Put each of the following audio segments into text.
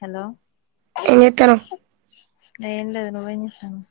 Hello ఏం చేత్తన్నావ్ ఏం లేదు నువ్వు ఏం చేస్తాన్నావు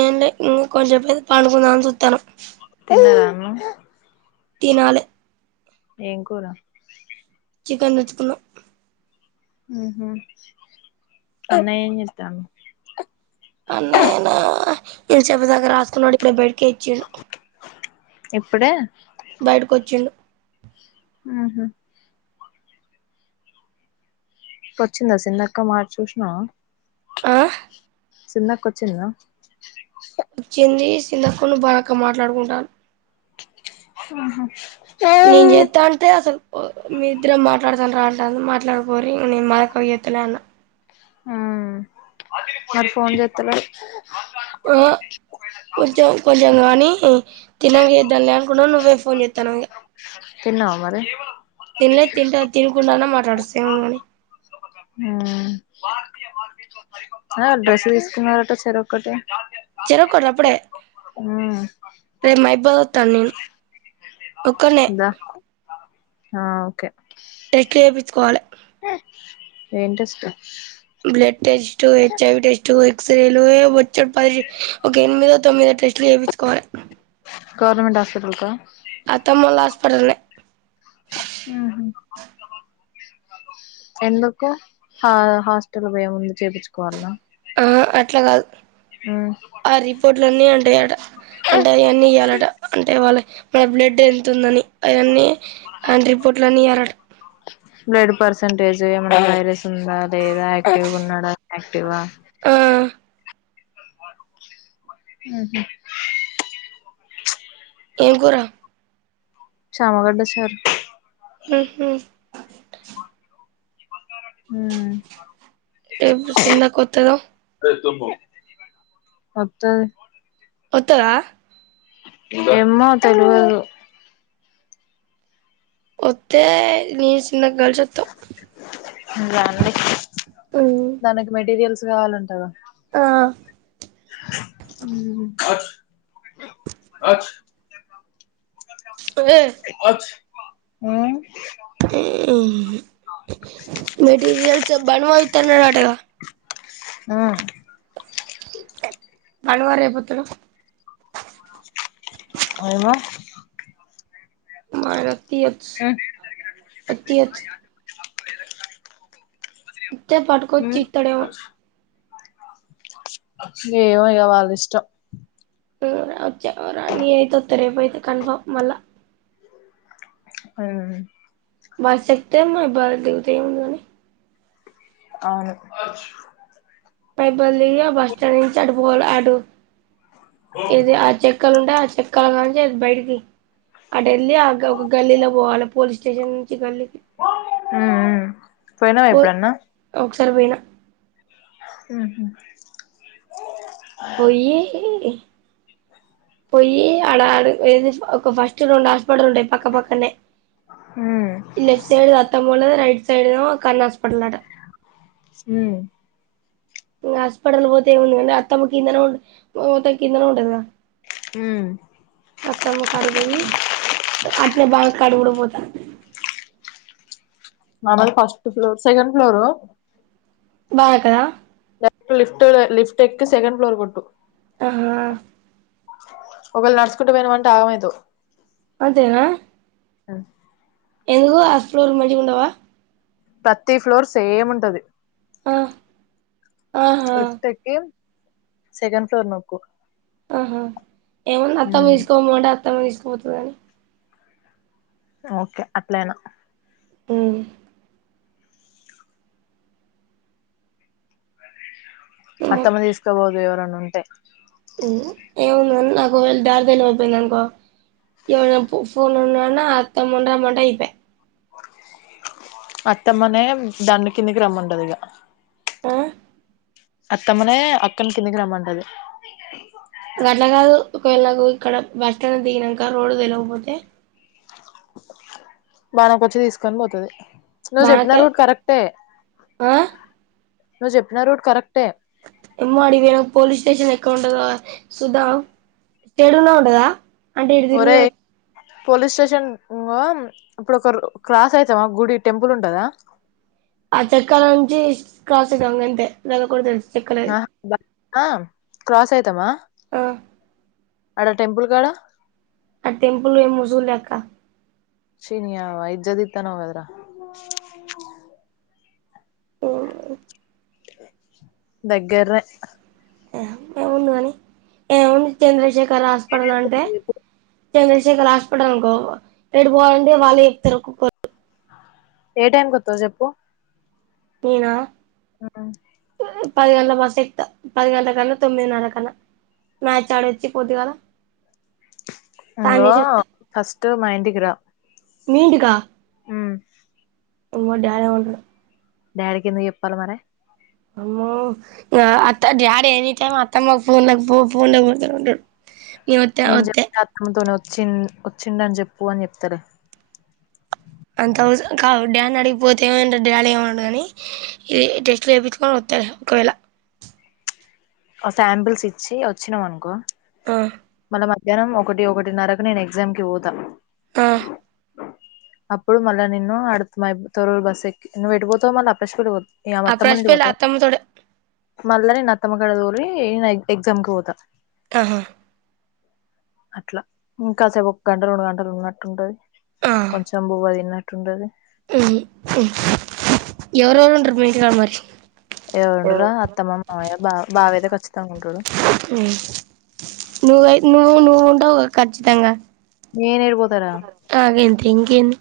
ఏం లే ఇంక కొంచెం సేపు పడుకుందాం అని చూతన్నా తిన్నావా అన్నం తినాలే ఏం కూర చికెన్ తెచ్చుకున్నాం ఉహుమ్ అన్నయ్య ఏం చేస్తాండు. అన్నయ్యనా ఇ చెప్ప దగ్గర రాసుకున్నాడు ఇప్పుడే బయటకి వచ్చిండు ఇప్పుడు ఏ బయట కొచ్చిండు ఉహుమ్ వచ్చిందా చిన్న అక్క మార్ చూసినావా ఆ చిన్న అక్క వచ్చిందా వచ్చింది చిన్న అక్కవోలు భానుక్క మాట్లాడుకుంటాలు ఆహా నేను చేస్తా అంటే అసలు మీ ఇద్దరం మాట్లాడత రండి రా అంటది మాట్లాడక పోరి నేను మా అక్కకి చేస్తా అన్న ఉమ్ మరి ఫోన్ చేస్త లేడు ఆ కొంచెం కొంచెం గానీ తినాంక చేద్దాంలే అనుకున్న నువ్వే పోన్ చేతానవ్ ఇక తిన్నావా మరి తిన లే తింటా తినకుండానే మాట్లా ఉమ్ ఆ డ్రెస్ తీసుకున్నారంటా చేరో ఒకటి చెరోకటి అప్పుడే మ్మ్ రేపు మా ఇబ్బందిస్తాను నేను ఒక్కడినే దా ఆ ఓకే చేయించుకోవాలి ఏం test blood test H I V test ఎక్సరేలు వచ్చే పది ఒక ఎనిమిదో తొమ్మిదో టెస్ట్లు చేపించుకోవాలే గవర్నమెంట్ హాస్పిటల్ కా అత్తమ్మోల హాస్పిటల్నే ఊహు ఎందుకో హాస్టల్ పోముంది చేపిచ్చుకోవాలా ఆహ అట్ల కాదు ఆ రిపోర్ట్లు అన్నీ అంటే అంటే ఇయన్నీ ఇయ్యాలంట అంటే వాళ్ళకి మన బ్లడ్ ఎంంత ఉందని అయన్నీ ఆయన రిపోర్ట్ల అన్నీ ఏరాట పర్ంటేజ్ వైరస్ ఉందా లేదా యాక్టివ్ గ ఉన్నాడా యాక్టివ్ ఆ ఆహ ఏం కూర చమగడ్డ చార్ ఉహు ఉ రేపు చిన్నక్క వత్తదా వత్తది వత్తదా ఏమ్మో తెలవదు వత్తే నీస్ దానివి దాని మెటీరియల్స్ కావాలంటగా ఆ ఉమ్ అచ్చ ఏ ఉ మెటీరియల్స్ బన్వా ఇతనటగా ఆ అన్వా రేపోత్తడు అయినా మ ఆయనక తివచ్ అతి వచ్ ఉత్తే ఉమ్ పటుకుొచ్చీ త్త డేమో ఏమో ఇగ వాళ్ళ ఇష్టం వచ్చె రానీ అయితె వస్తె రేపు అయితే కన్ఫర్మ్ మళ్ళ అ బస్ ఎక్తే మ బస్ దిగుతె ఏముంది గాని అవును బల్లిగా బస్ స్టాండ్ నుంచి అటు పోవాలె అటు ఏది ఆ చె చక్కలు ఉంటే ఆ చెక్కలు కాని నుంచి బయటికి అటెళ్ల్లి ఆ ఒక గల్లీలో పోవాలె పోలీస్ స్టేషన్ నుంచి గల్లీకి మ్మ్ మ్మ్ పోయినావా పోయ్ ఎప్పుడన్నా ఒకసారి పోయినా ఊహు పోయి పోయి అడ ఏ ఫస్ట్ రెండు హస్పిటల్ ఉంటయి పక్క పక్క నె మ్మ్ లెఫ్ట్ సైడ్ అత్తమ్మ వాల్లది రైట్ సైడ్ కరుణ హాస్పిటల్ అంట మ్ ఇంక హాస్పిటల్ పోతే ఏముంది కంటే అతమ్మ కిందన ఉ మత కిందనే ఉంటది కదా ఉ రత్తమ్ము కాడికి పోయి అట్టనే బావా కాడికి కూడా పోతా మాదే ఫస్ట్ ఫ్లోర్ సెకండ్ ఫ్లోరు బా కదా లిఫ్ట్ లిఫ్ట్ ఎక్కి సెకండ్ ఫ్లోర్ కొట్టు ఆహా ఒకవేళ నడుచుకుంట పోయినవ్ అంటే ఆగమైతవ్ అంతేనా ఆ ఎందుకు ఆ ఫ్లోర్ మంచిగా ఉండవా ప్రతి ఫ్లోర్ సేమ్ ఉంటది ఆ ఆహా లిఫ్ట్ ఎక్కి సెకండ్ ఫ్లోర్ నోక్కు ఆహా ఏమన్నా అత్తమ్మ తీసుకోమంటే అత్తమ్మ తీసుకుపోతుదని ఓకే అట్లయినా ఏ అత్తమ్మ తీసుకబోదు ఎవరన్న ఉంటే ఉం ఏముందండి నాకు దారి తెలవక పోయింది అనుకో ఇవ పూనన్నన్నా అత్త మూండ మంటా ఇప [unintelligible] అత్తమ్మనే దాన్ని కిందికి రమ్మంటది ఇక హ అత్తమ్మనే అక్కను కిందికి రమ్మంటది గట్ల కాదు ఒకవేళ ఇక్కడ బస్ స్టాండ్ దిగినాక రోడ్డు తెలవకపోతే బానక్క వచ్చి తీసుకొని పోతది నువ్వు చెప్పిన బానక రూట్ కరెక్టే ఆ నువ్ చెప్పిన రూట్ కరెక్ట్ ఏమ్మా అడికి పోయినక పోలీస్ స్టేషన్ ఎక్కడ ఉంటదో చూద్దాం చెడున్నా ఉండదా అంటే ఇ తిరుగు ఒరే [unintelligible] పోలీస్ స్టేషన్ ఇంగో ఇప్పుడు ఒక క్రాస్ అయితామా గుడి టెంపుల్ ఉంటదా ఆ చక్రం లో నుంచి క్రాస్ అయితం గంతే అది ఒక్కటి తెలుసు చెక్కలది ఆ బా ఆ క్రాస్ అయితమా ఆ అడ టెంపుల్ కాడ ఆడ టెంపుల్ ఏమో చూడలే అక్క చి నీ అవ్వ ఇజ్జత్ తీత్తనవ్ కదా రా హమ్ దగ్గరనే ఏముందిగాని ఏముంది చంద్రశేఖర్ హాస్పిటల్ అంటే చంద్రశేఖర్ హాస్పిటల అనుకో ఎటు పోవాలంటే వాళ్ళే చెప్తారు ఒకొక ఏ టైంకి కొత్తవ్ చెప్పు నేనా ఆ పది గంటల బస్ ఎక్కుత పది గంటల కన్నా తొమ్మిది నర కన్నా మ్యాచ్ ఆడోచ్చి పొద్దు గాల ఇంగొ ఫస్ట్ మా ఇంటికి రా మీ ఇంటికా ఉం ఇంగో డాడీ ఉంటడు డాడీకి ఎందుకు చెప్పాల మరి అ అత్త డాడీ ఎనిటైమ్ అత్తమ్మకు ఫోన్లో, ఫో ఫో ఫోన్ కొడుతుంటాడు నేను చెప్తే అత్తమ్మతోనే వచ్చి వచ్చిండ అని చెప్పు అని చెప్తార అంతవసరం కా డ్యాడ్ నడిగిపోతేమైందిర డ్యాడ్ ఏమన్డు గనీ ఇది టెస్ట్ చేపిచ్చుకొ సరే ఒకవేళ ఆ శాంపిల్స్ ఇచ్చి వచ్చినాం అనుకో ఆ మధ్యాహ్నం ఒకటి ఒకటిన్నరకు నేను ఎగ్జామ్ కి పోతా ఆ అప్పుడు మళ్ళ నిన్నూ అడు మైబ్ తరూర్ బస్సెక్కి నువ్వేటు బోతవ్ మళ్ళ ఆ ప్రష్ ఏ మా ఆ అత్తమ్మవాళ్ళ బ్రష్ ఇంటికి పెళ్ళి పోత అత్తమ్మతోటే మళ్ళ నేనత్తమ్మ కాడ తోలీ న ఎగ్జమ్కి పోత ఆహ అట్లా ఇంకాసేపు ఒక గంట రెండు గంటలు ఉన్నట్టుంటది కొంచెం బూయనట్టు ఉంటది హ్ ఎవరెవరుంటరు మీ ఇంటి కాడ మరి ఎవరుంటరా అత్తమ్మ మ మామయ్య బా బావైతె ఖచ్చితంగుంటడు నువ్వై నువ్వు నువ్వు ఉంటావు ఖచ్చితంగా నేను ఏడిపోతారా ఆ గింతె ఇంకేంది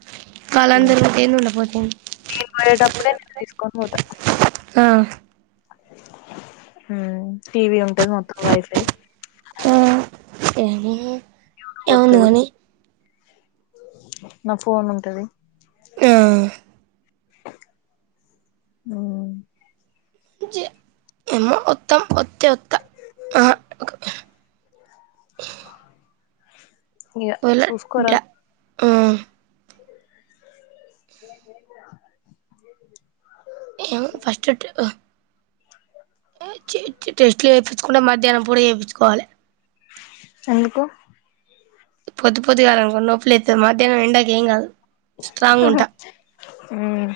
వాళ్లందరు ఉంటెంది ఉండపోతెంది నేను పోయేటప్పుడే నేను తీసుకొని పోతా ఆ టీవీ ఉంటది మొత్తం వైఫై ఎమ యూటూబొత్తది నా ఫోన్ ఉంటది ఆ అ జ ఏమో ఒత్తమ్ వొతే ఒత్త ఇగ సూస్కోరా ఉ [unintelligible] ఫస్ట్ ట అ టెస్ట్లు చేపించుకోవాలంటే మధ్యాహ్నం పూట చేయించుకోవాలి ఎందుకు పొద్దు పొద్దుగా నొప్పులైతే మాదిరి ఎండకేం కాదు స్ట్రాంగ్ హహ ఉంటా ఊ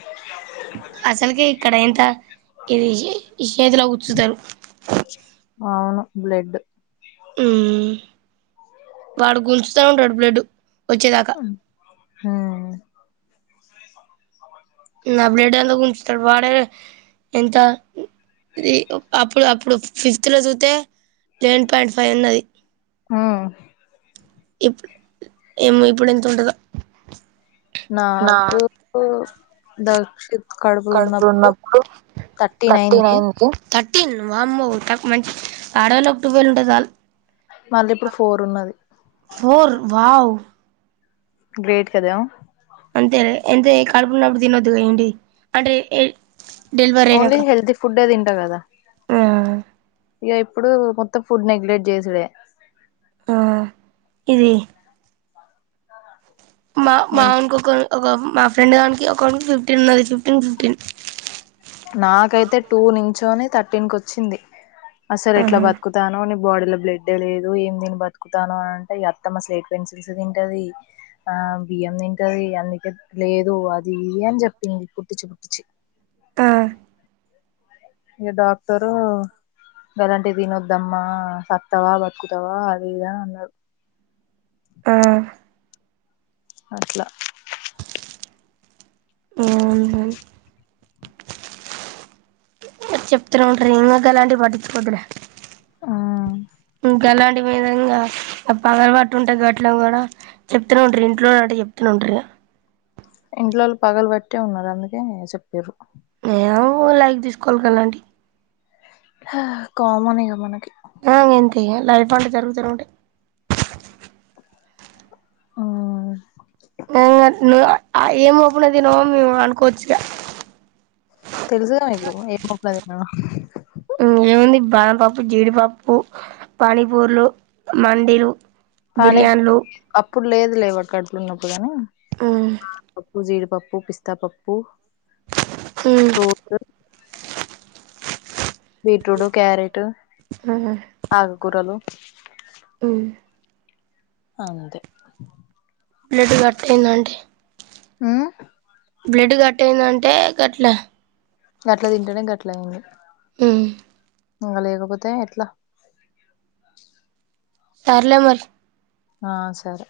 అసలుకి ఇక్కడ ఎంత ఇది ఇ శేతుల గుచ్చుతరు బ్లెడ్ ఉ వాడు గుంజుతా ఉంటాడు బ్లడ్డు వచ్చేదాకా హ నా బ్లెడ్డంత గుంజుతడు వాడే ఎంత ఇ అప్పుడు అప్పు ఇప్పుడు ఫిజికల్ గా చూత్తే లెవెన్ పాయింట్ ఫైవ్ ఉన్నది ఉమ్ ఇప్పు ఏమో ఇప్పుడు ఎంత ఉంటదో నా నాకు దక్షిత్ కడుపులు కడుపులో ఉన్నప్పుడు నొప్పి థర్టీన్ థర్టీ అయింది నైన్ కి వామ్మో తక్ మంచ్ ఆడోళ్ళకి టువెల్ ఉంటే చాలు మళ్ళీ ఇప్పుడు ఫోర్ ఉన్నది ఫోర్ వావ్ గ్రేట్ కదా అంతే ఎంత కడుపునొప్పి తినొద్దుగా ఏంటి అంటే డెలివరీ ఓన్లీ అయినాక హెల్తీ ఫుడ్ డే తింటా కదా ఆ ఇక ఇప్పుడు మొత్తం ఫుడ్ నెగ్లెక్ట్ చేసుడే ఆ ఇది మా మా కి ఒక ఒక మా ఫ్రెండ్ గనికి ఒకకి ఫిఫ్టీన్ ఉన్నది ఫిఫ్టీన్ ఫిఫ్టీన్ నాకైతే టూ నించోని థర్టీన్ కి వచ్చింది అస్సలు ఎట్లా ఆహా బతుకుతానవో నీ బోడీ బ్లడ్ డే లేదు ఏం దీని బతుకుతాను అంటే అత్తమ స్లేట్ పెన్సిల్స్ తింటది ఆ బియ్య బియ్యం తింటది అందుకే లేదు అది ఇది అని చెప్పింది పొట్టి ఇచ్చి పుట్టించి ఆ ఇగ డాక్టరు గలాంటియ్యి తినొద్దు దమ్మా సత్తవా బతుకుతవా అది ఇదా అన్నాడు ఆ అట్లా అవునా చెప్తానే ఉంటారు గలాంటివి పట్టించుకోవద్దులే గలాంటి [inaudible] పగలవాటు ఉంటాయి ఘట్లో కూడా చెప్తూ ఉంట ఇంట్లో అట చెప్తు ఉంటారు ఇంట్లోళ్ళు పగలుబట్టే ఉన్నారు అందుకే చెప్పిర్రు ఏమో లైక్ తీసుకో గలాంటియి హ కామన్ ఇగ మనకి దే లైఫ్ అట్ట జరుగుతూనే ఉంటది ఆ ను ఏం ప్పున తినమో మేము అనుకోవచ్చుగా తెలుసుదా మీకు ఏం మోపన తిన్న ఓ ఏముంది బానపప్పు జీడిపప్పు పనీపూర్లు మండిలు బిర్యానులు ఇప్పుడు లేదు లేబట్ అట్లునప్పు కాని ఆ పప్పు పిస్తా పప్పు బీట్రూట్ క్యారెట్ టు ఆకుకూరలు అంతే బ్లడ్ కట్టిందంటే ఆ బ్లడ్ కట్టేదంటే గట్ల గట్లా తింటానే గట్లా అయింది ఉమ్ ఉంగ లేకపోతే ఎట్లా సర్లే మరి ఆ సరే